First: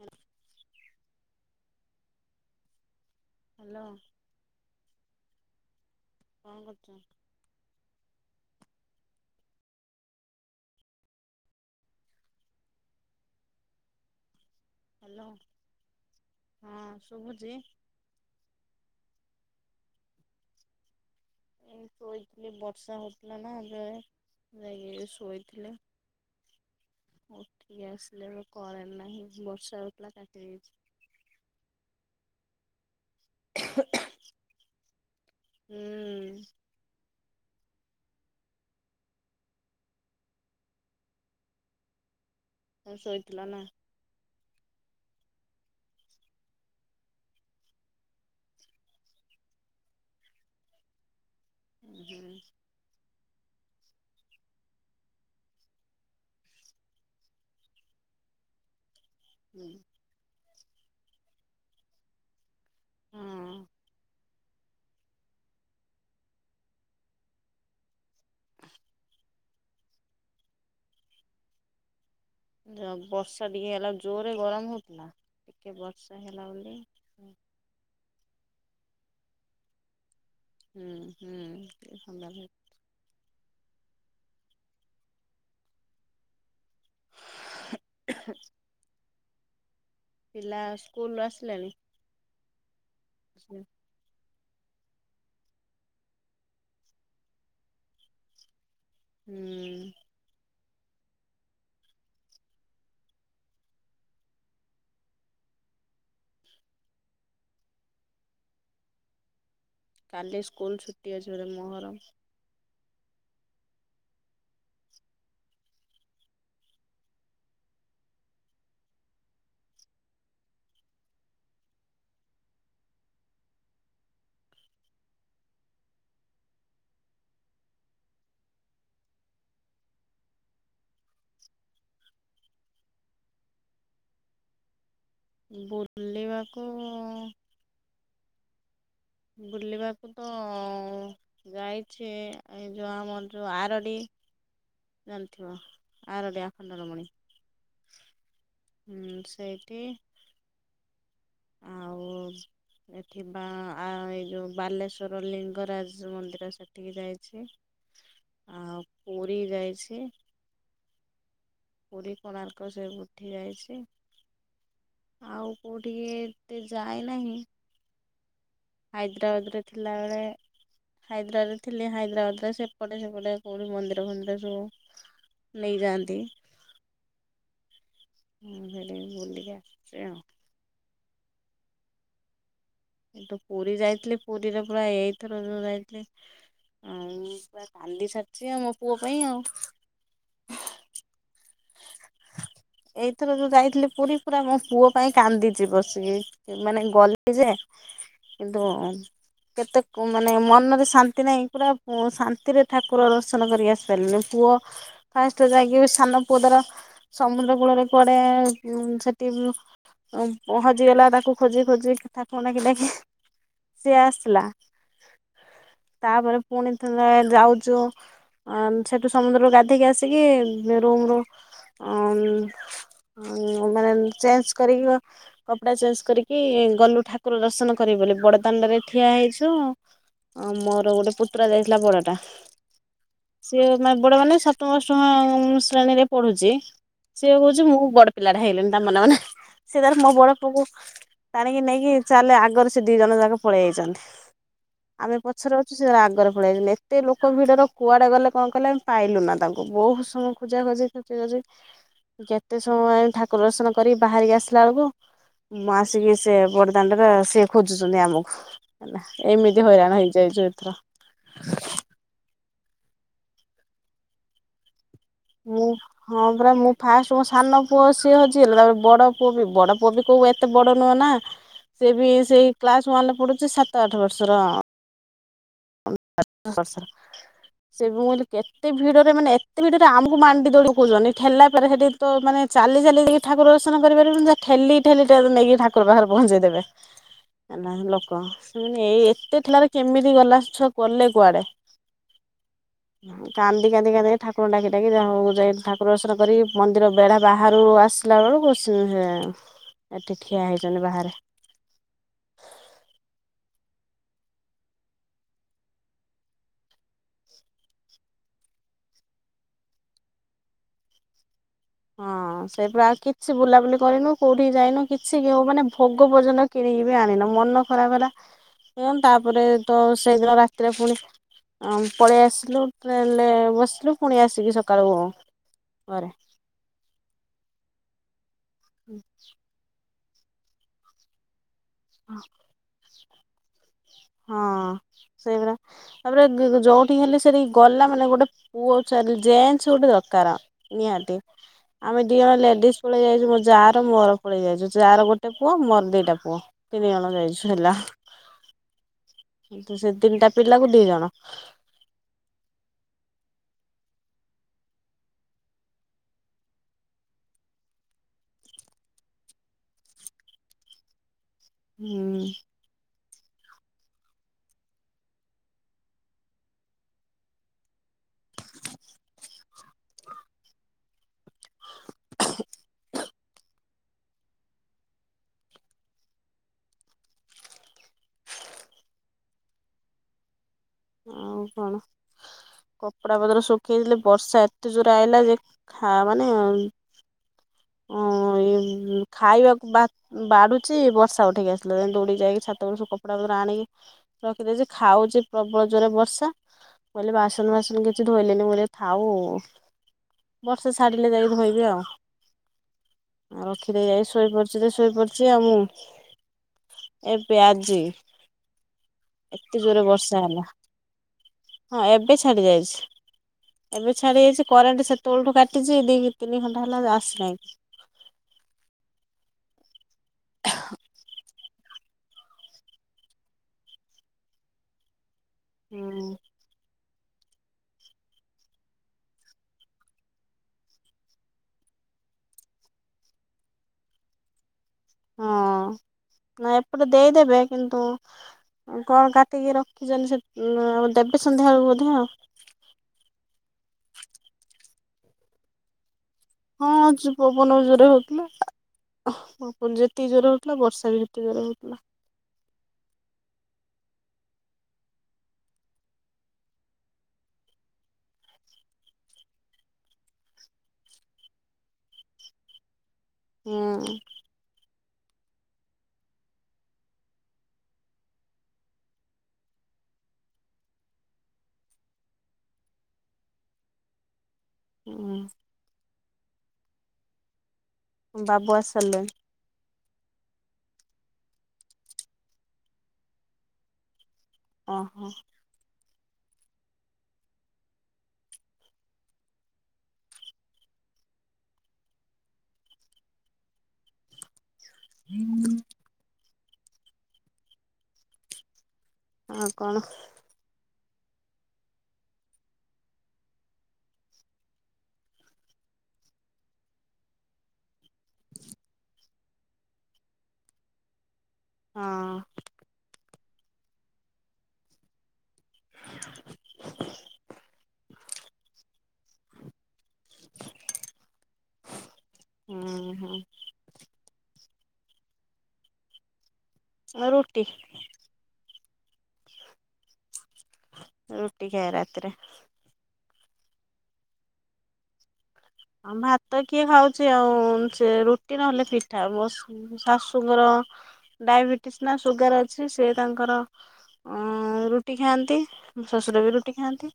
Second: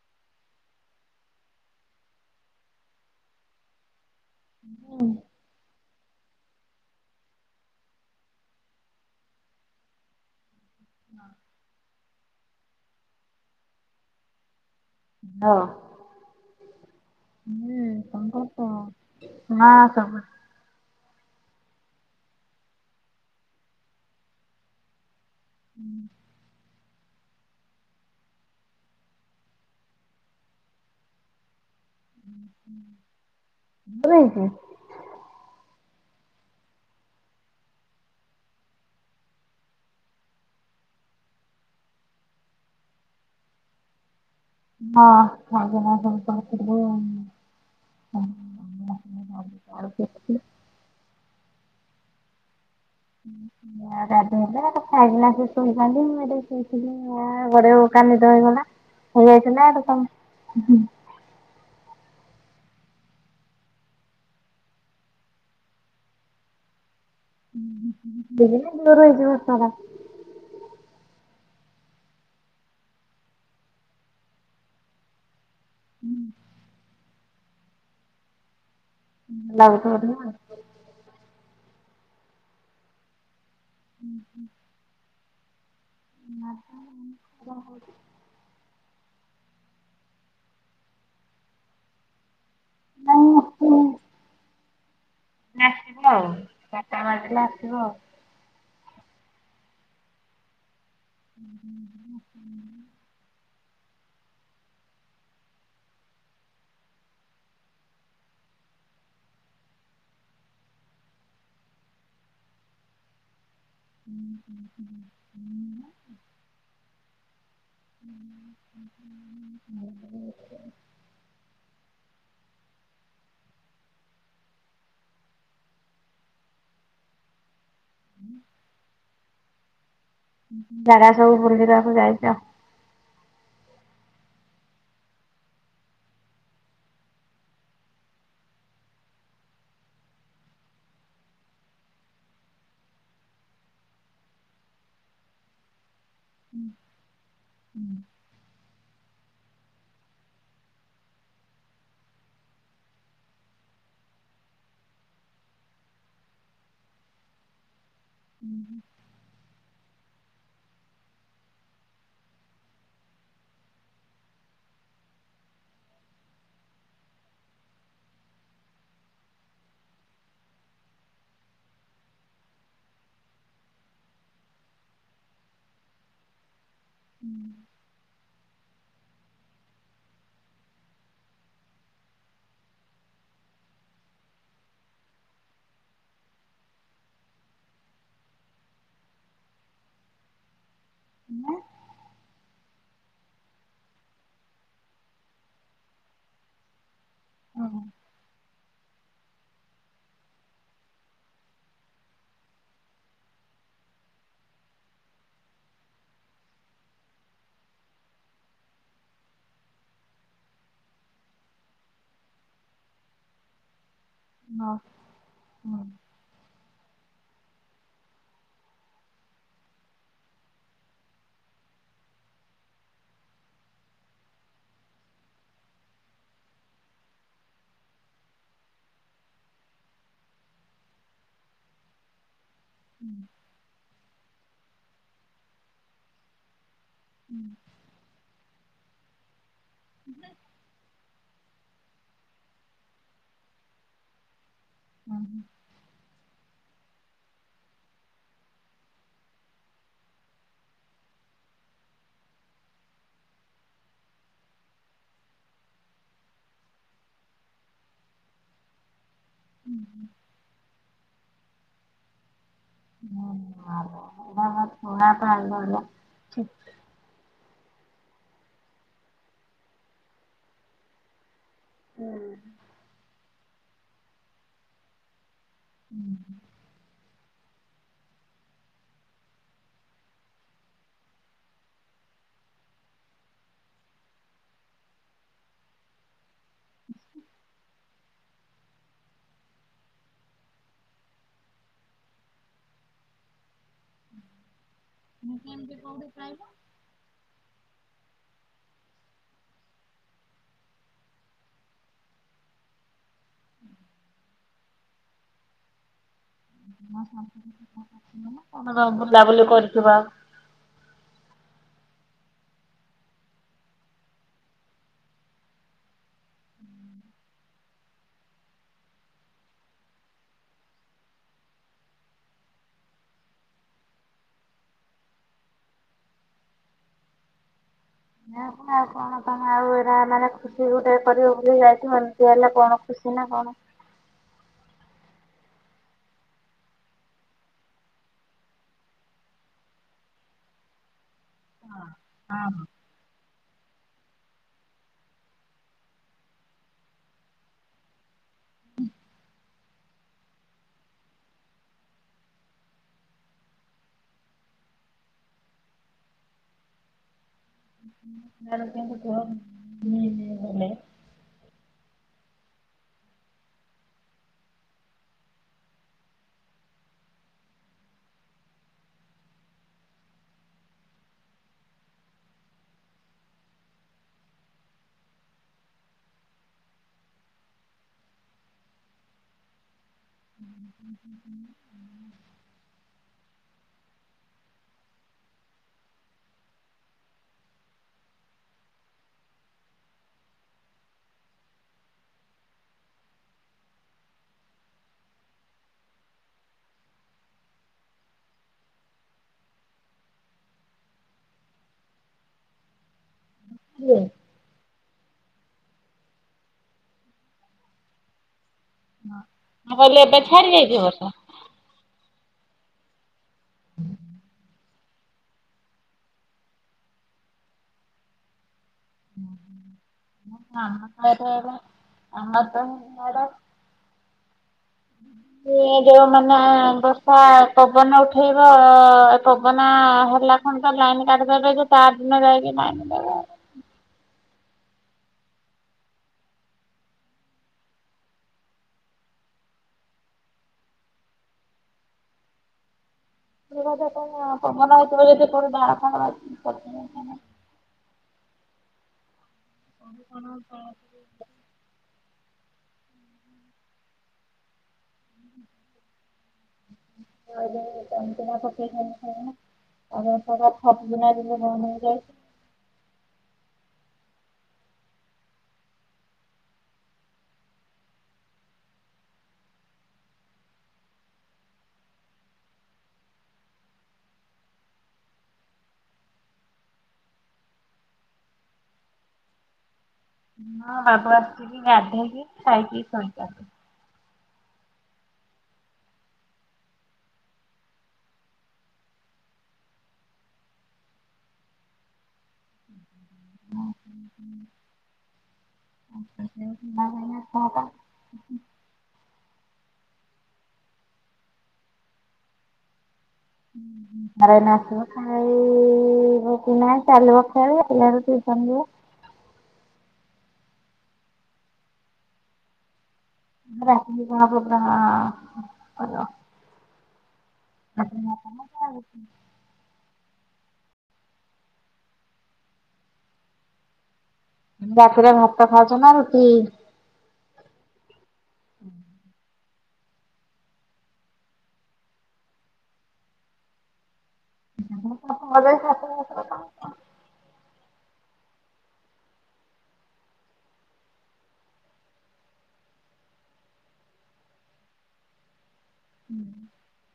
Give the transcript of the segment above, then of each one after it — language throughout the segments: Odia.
ହୁଁ ହାଲୋ। ହାଲୋ। କଣ କରୁଚ? ହଁ। ହ୍ୟାଲୋ ହଁ। ହଁ ଶୁଭୁଛି ହୁଁ ଙ୍କ କରୁଚ? ଏଇନ ଶୋଇଥିଲେ ବର୍ଷା ହଉଥିଲା ନା ଯେ ଯାଇକି ଶୋଇଥିଲେ। ଉଠିକ ଆସିଲେ ଏବେ କରେଣ୍ଟ ନାହିଁ ବର୍ଷା ହଉଥିଲା କାଟି ଦେଇଚି। [unintelligible] ହୁଁ। ତମେ ଶୋଇଥିଲ ନା? ହଁ [inaudible] [unintelligible] ଉଁ ହୁଁ। ମା ଗାଧେଇଲା ଖାଇଲା ସେ ଶୋଇଚନ୍ତି ମୁଁ ଏଠେ ଶୋଇଥିଲି। ମା ଗଡ଼େଇ ହଉ ହଉ କା ନିଦ ହେଇଗଲା ହଁ ହେଇଯାଇଥିଲା କି ତମ୍ [unintelligible] ଯ ବର୍ଷା ଟିକେ ହେଲା ଜୋରେ ଗରମ ହଉଥିଲା ଟିକେ ବର୍ଷା ହେଲା ବୋଲି ଲାଇନ ତ କଟିଗଲା। ହୁଁ ହୁଁ ଟିକେ ଥଣ୍ଡା ଧରି ହୁଁ ହୁଁ। ନା ତ [unintelligible] ପିଲା ସ୍କୁଲରୁ ଆସିଲେଣି? ନାଇଁ ଆସିଲା ଏଇନେ ଆସିବ ଆଉ ଚାରଟା ବାଜିଲା ଆସିବ ଆଉ। ହୁଁ। ହୁଁ ହୁଁ ହୁଁ ହୁଁ। କାଲି ସ୍କୁଲ ଛୁଟି ଅଛି ବୋଧେ ମୋହରମ୍ [inaudible] ହ ହୁଁ। କଉ କଉ ଜାଗା ସବୁ ବୁଲିିବାକୁ ଯାଇଚ? ବୁଲିବାକୁ ଉଁ ଉଁ ବୁଲିବାକୁ ତ ଅଁ ଅଁ ଯାଇଛି ଏଇ ଯୋଉ ଆମର ଯୋଉ ଆରଡ଼ି ଜାଣିଥିବ? ଆରଡ଼ି ଆଖଣ୍ଡଳମଣି। ହୁଁ। ହୁଁ ସେଇଠି ହ ଏଠୀ ବା ଏଇ ଯେଉ ବାଲେଶ୍ଵର ଲିଙ୍ଗରାଜ ମନ୍ଦିର ସେଠିକି ଯାଇଛି। ହ ହୁଁ ହୁଁ। ପୁରୀ ଯାଇଛି। ପୁରୀ କୋଣାର୍କ ସେ ଉଠି ଯାଇଛି। ଆଉ କୋଉଠିକେ ଏତେ ଯାଏ ନାହିଁ। ହାଇଦ୍ରାବାଦରେ ଥିଲାବେଳେ ହାଇଦ୍ରାବାଦରେ ଥିଲେ ହାଇଦ୍ରାବାଦରେ ସେପଟେ ସେପଟେ କୋଉଠି ମନ୍ଦିର ଫନ୍ଦିର ସବୁ ନେଇଯାଆନ୍ତି। ହୁଁ। [inaudible] ତୁ ପୁରୀ ଯାଇଥିଲି ପୁରୀରେ ପୁରା ଏଇଥର ଯାଇଥିଲେ। ଆଉ ପୁରା କାନ୍ଦି ସାରଛି ଆଉ ମୋ ପୁଅ ପାଇଁ ଆଉ [inaudible] ଏଇଥର ଯୋଉ ଯାଇଥିଲି ପୁରୀ ପୁରା ମୋ ପୁଅ ପାଇଁ କାନ୍ଦିଛି ବସିକି। ମାନେ ଗଲି ଯେ ତ କେତେ ମାନେ ମନରେ ଶାନ୍ତି ନାହିଁ ପୁରା ଶାନ୍ତିରେ ଠାକୁର ଦର୍ଶନ କରିକି ଆସିପାରିଲିନି। ପୁଅ ଫାଷ୍ଟ ଯାଇକି ସାନ ପୁଅଟାର ସମୁଦ୍ର କୂଳରେ କୁଆଡେ ସେଠି ପହଁଞ୍ଚିଗଲା ତାକୁ ଖୋଜି ଖୋଜି କଥା ପଣକିଲ କି ସିଏ ଆସିଲା ତାପରେ ପୁଣି ଥରେ ଯାଉଛୁ। ଅ ସେଠୁ ସମୁଦ୍ରରୁ ଗାଧେଇକି ଆସିକି ରୁମରୁ ଅ ମାନେ ଚେଞ୍ଜ କରି କପଡା ଚେଞ୍ଜ କରିକି ଗଲୁ ଠାକୁ ଠାକୁର ଦର୍ଶନ କରିବ ବୋଲି ବଡ ଦାଣ୍ଡରେ ଠିଆ ହେଇଛୁ। ହଁ ମୋର ଗୋଟେ ପୁତୁରା ଯାଇଥିଲା ବଡଟା। ହୁଁ। ସିଏ ବଡ ମାନେ ସତମ ଅଷ୍ଟମ ଶ୍ରେଣୀରେ ପଢୁଛି ସିଏ କହୁଛି ମୁଁ ବଡ ପିଲାଟା ହେଇଲେଣି ତା ମନେ ମନେ ସେ ତାର ମୋ ବଡ ପୁଅକୁ ଟାଣିକି ନେଇକି ଚାଲେ ଆଗରେ ସେ ଦି ଜଣ ଯାକ ପଳେଇ ଆଇଛନ୍ତି ଆମେ ପଛରେ ଅ ସେ ଆଗରେ ପଳେଇଗଲେ। ଏତେ ଲୋକ ଭିଡ଼ର କୁଆଡ଼େ ଗଲେ କଣ କଲେ ଆମେ ପାଇଲୁ ନା ତାଙ୍କୁ ବହୁତ ସମୟ ଖୋଜା ଖୋଜି ଆମ ସେଠ କେତେ ସମୟ ଆ ଠାକୁର ଦର୍ଶନ କରିକି ବାହାରିକି ଆସିଲା ବେଳକୁ ମୁଁ ଆସିକି ସେ ବ ଦାଣ୍ଡରେ ସେଏ ଖୋଜୁଛନ୍ତି ଆମକୁ ଏମିତି ହଇରାଣ ହେଇଯାଇଛୁ ଏଥର। ହୁଁ ହଁ ହଁ। ମୁଁ ହଁ ପରା ମୁଁ ଫାଷ୍ଟ୍ ମୋ ସାନ ପୁଅ ସିଏ ହଜି ଗଲା ତା ବଡ ପୁଅ ବି ବଡ ପୁଅ ବି କୋଉ ଏତେ ବଡ ନୁହେଁ ନା। ସେ ବି ସେଇ କ୍ଲାସ୍ ୱାନ୍ ରେ ପଢୁଛି ସାତ ଆଠ ବର୍ଷର। [unintelligible] ସେ ମୁ କହିଲି କେତେ ଭିଡରେ ମାନେ ଏତେ ଭିଡରେ ଆମକୁ ମାଣ୍ଡି ଦଳି ପକାଉଚନ୍ତି ଠେଲା ପରେ ସେଠି ତ ମାନେ ଚାଲି ଚାଲି ଯାଇକି ଠାକୁର ଦର୍ଶନ କରିପାରିବୁନି ଠେଲି ଠେଲିେ ନେଇକି ଠାକୁର ପାଖରେ ପହଞ୍ଚେଇଦେବେ। ନାହିଁ ଲୋକ ସେମାନେ ଏଇ ଏତେ ଠେଲାରେ କେମିତି ଗଲା ସିଏ। ଛୁଆ ଗଲେ କୁଆଡେ କାନ୍ଦି କାନ୍ଦି କାନ୍ଦି। ଠାକୁରଙ୍କୁ ଡାକି ଡାକି ଯାହା ହଉ କେମିତି ଠାକୁର କୋଉଠି ଦର୍ସନ ପାଇବ? କରିକି ମ ମନ୍ଦିର ବେଢା ବାହାରୁ ଆସିଲା ବେଳକୁ ସେ ଏଠି ଠିଆ ହେଇଚନ୍ତି ବାହାରେ। [inaudible] ଆମେ କଣ ବୁଲାବୁଲି କରିଥିବା। ହଁ ସେଇଠୁ ଆଉ କିଛି ବୁଲାବୁଲି କରିନୁ କୋଉଠି ଯାଇନୁ କିଛି [unintelligible] ମାନେ ଭୋଗ ପର୍ଯ୍ୟନ୍ତ କିଣିକି ବି ଆଣିନୁ ମନ ଖରାପ ହେଲା ତାପରେ ତ ସେଇଦିନ ରାତିରେ ଫୁଣି ଆ ପଳେଇ ଆସିଲୁ ଟ୍ରେନ୍ ରେ ବସିଲୁ ଫୁଣି ଆସିକି ସକାଳୁ ଘରେ ନା ପା ଆଉ କଣ ତମେ ଆଉ ଏରା ମାନେ ଖୁସି ଗୋଟେ କରିବ ବୋଲି ଯାଇଥିବ ଏମିତି ହେଲେ କଣ ଖୁସି ନା କଣ। ହଁ ସେଇ ପରା। ତାପରେ [unintelligible] ଯୋଉଠିକି ହେଲେ ସାରି ଗଲା ମାନେ ଗୋଟେ ପୁଅ ଚାଲି ଜେନ୍ସ ଗୋଟେ ଦରକାର। ନିହାତି ଆମେ ଦି ଜଣ ହଁ ଲେଡିଜ ପଳେଇ ଆଇଚୁ ମୋ ଯା ର ମୋର ପଳେଇ ଆଇଚୁ ଯା ର ଗୋଟେ ପୁଅ ମୋର ଦିଟା ପୁଅ। ତିନି ଜଣ ଯାଇଛୁ ହେଲା। ହୁଁ। [unintelligible] [unintelligible] ସେ ତିନିଟା ପିଲାକୁ ଦି ଜଣ। [inaudible] ତାର କିନ୍ତୁ ପୁଅ ମି ମି ହେଲେ ହୁଁ। [unintelligible] ଆଉ କଣ କପଡା ପତର ଶୁଖେଇଥିଲି ବର୍ଷା ଏତେ ଜୋରେ ଆଇଲା ଯେ ଖା ମାନେ ଉଁ [unintelligible] ଖାଇବାକୁ ବା ବାଢୁଚି ବର୍ଷା ଉଠେଇକି ଆସିଲା [unintelligible] ଦୌଡିକି ଯାଇକି ଛାତ‌ ଓପୁରୁ ସବୁ କପଡା ପତର ଆଣିକି ରଖିଦେଇଚି ଖାଉଚି ପ୍ରବଳ ଜୋରେ ବର୍ଷା କହିଲି ବାସନ ଫାସନ କିଛି ଧୋଇଲିନି ମୁଁ କହିଲି ଏରା ଥାଉ। ବର୍ଷା ଛାଡିଲେ ଯାଇକି ଧୋଇବି ଆଉ, ଆଉ ରଖିଦେଇ ମୁଁ ଆଇ ଶୋଇପ ରାତିରେ ଶୋଇପଡିଚି ଆଉ ମୁଁ ଏବେ ଆଜି। ଏତେ ମୁଁ ଜୋରେ କହିଲି ବର୍ଷା ଏବେ ହେଲା ଛାଡି ଯାଇଚି ବର୍ଷା। ହଁ ଏବେ ଛାଡି ଯାଇଚି ଏବେ ଛାଡି ଯାଇଚି କରେଣ୍ଟ୍ କେତେବେଳୁଠୁ କାଟିଚି ଦି ତିନି ଘଣ୍ଟା ହେଲା ଆସିନାଇଁ। ହଁ ହଁ ଆମର ତ [unintelligible] ଇଏ ଯୋଉ ହୁଁ ମାନେ ଆମ୍ବ ପା ପବନ ଉଠେଇବ ପବନ ହେଲା କଣ ତ ଲାଇନ୍ କାଟି ଦେବେ ଯେ ତାରଦିନ ଯାଇକି ନାଇନ୍ ଦେବେ। ହଁ ନା ଏପଟେ ଦେଇଦେବେ କିନ୍ତୁ କଣ କାଟିକି ରଖିଚନ୍ତି ସେ [unintelligible] ଦେବେ ସନ୍ଧ୍ୟାବେଳକୁ ବୋଧେ ଆଉ। ସେ [unintelligible] କଣ ପବନ ହେଉଥିବ ଯଦି କୋଉଠି ଡାଳ ଫାଳ ବା ହଁ ଯୁ ପବନ ଜୋରେ ହଉଥିଲା। ପୁଣି ଯେତିକି ଜୋରେ ହଉଥିଲା ବର୍ଷା ବି ଯେତେ ଜୋରେ ହଉଥିଲା। [inaudible] [unintelligible] ଅନେକ ଥର ଥବ୍ କିନା [unintelligible] ବନ୍ଦ ହେଇଯାଇଚି। ହୁଁ। ହୁଁ। ବାବୁ ଆସି ସାରିଲେଣି। ହଁ ବାବୁ ଆସିକି ଗାଧେଇକି ଖାଇକି ଶୋଇଲା। ଓ ହୋ। ହଁ ହଁ ହଁ। ହୁଁ। ଆଟ [unintelligible] ଆଉ କଣ। ଘରେ ନାଚିବ ଖାଇବ କି ନାଇଁ ଚାଲିବ ଖେଳ ଠ [unintelligible] କୁ ହଁ। ରାଟି କି କଣ ହବପୁରା ଆ କର ଆ କ [unintelligible] ହୁଁ ହୁଁ। ରାତିରେ ଭାତ ଖାଉଛ ନା ରୁଟି? ରୁଟି। ରୁଟି ଖାଏ ରାତିରେ। ତା [unintelligible] ଆ ଭାତ କିଏ ଖାଉଛି ଆଉ ସେ ରୁଟି ନହେଲେ ପିଠା ବସ ଶାଶୁଙ୍କର ଡାଇବେଟିସ ନା ସୁଗାର ଅଛି ସେ ତାଙ୍କର ଅଁ ରୁଟି ଖାଆନ୍ତି। ଶଶୁର ବି ରୁଟି ଖାଆନ୍ତି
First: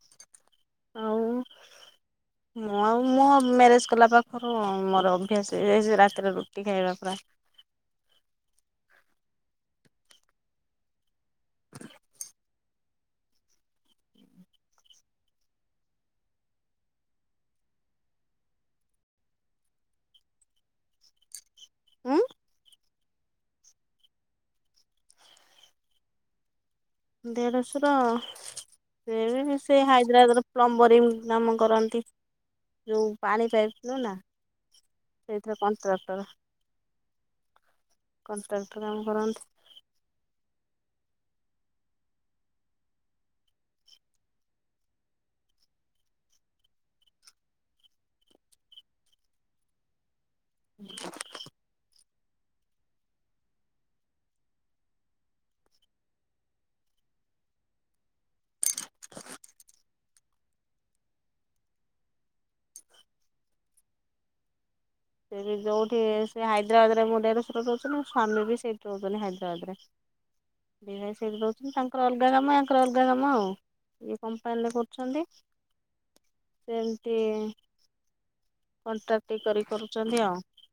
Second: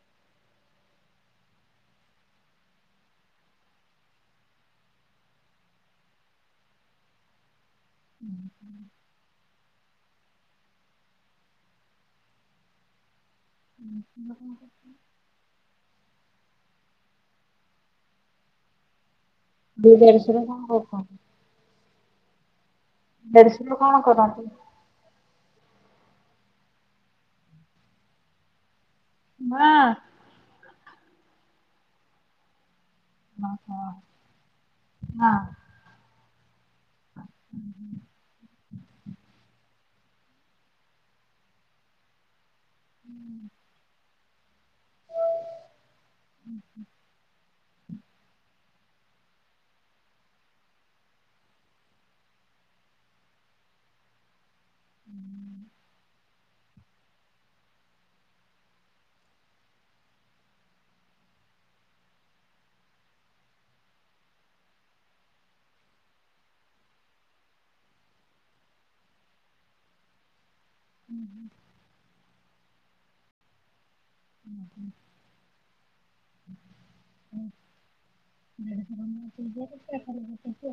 ଆଉ ମୁଁ ଆଉ ମୋ ମ୍ୟାରେଜ କଲା ପାଖରୁ ମୋର ଅଭ୍ୟାସ ହେଇଯାଇଛି ରାତିରେ ରୁଟି ଖାଇବା ପରା। ହୁଁ ହ [unintelligible] ହୁଁ ହ। ଦେଡଶୁର କଣ କରୁଛନ୍ତି। ଉଁ। ଦେଡସୁର କଣ କରନ୍ତି? ଦେଢସୁର ସେ ବି ମା ସେଇ ହାଇଦ୍ରାବାଦ ର ପ୍ଲମ୍ବରିଂ ନାମ କରନ୍ତି ଜଉ ପାଣି ପାଇପି ନୁହଁନା ସେଇଥିରେ କଣ୍ଟ୍ରାକ୍ଟର ହୁଁ ହୁଁ। କଣ୍ଟ୍ରାକ୍ଟର କାମ କରନ୍ତି? ହୁଁ। ହ [unintelligible] ହୁଁ [unintelligible] ହୁଁ [unintelligible] ସେ ବି ଯଉଠି ସେ ହାଇଦ୍ରାବାଦରେ ମୋ ଦେଡସୁର ରହୁଛନ୍ତି ମୋ ସ୍ଵାମୀ ବି ସେଇଠି ରହୁଛନ୍ତି ହାଇଦ୍ରାବଦ ରେ। ଦି ଭାଇ ସେଇଠି ରହୁଛନ୍ତି ତାଙ୍କର ଅଲଗା କାମ ୟାଙ୍କର ଅଲଗା କାମ ଆଉ। ଇଏ କମ୍ପାନୀରେ କରୁଛନ୍ତି। ଏମତି ହଁ। କଣ୍ଟ୍ରାକ୍ଟି କରି କରୁଛନ୍ତି ଆଉ। ହ [unintelligible]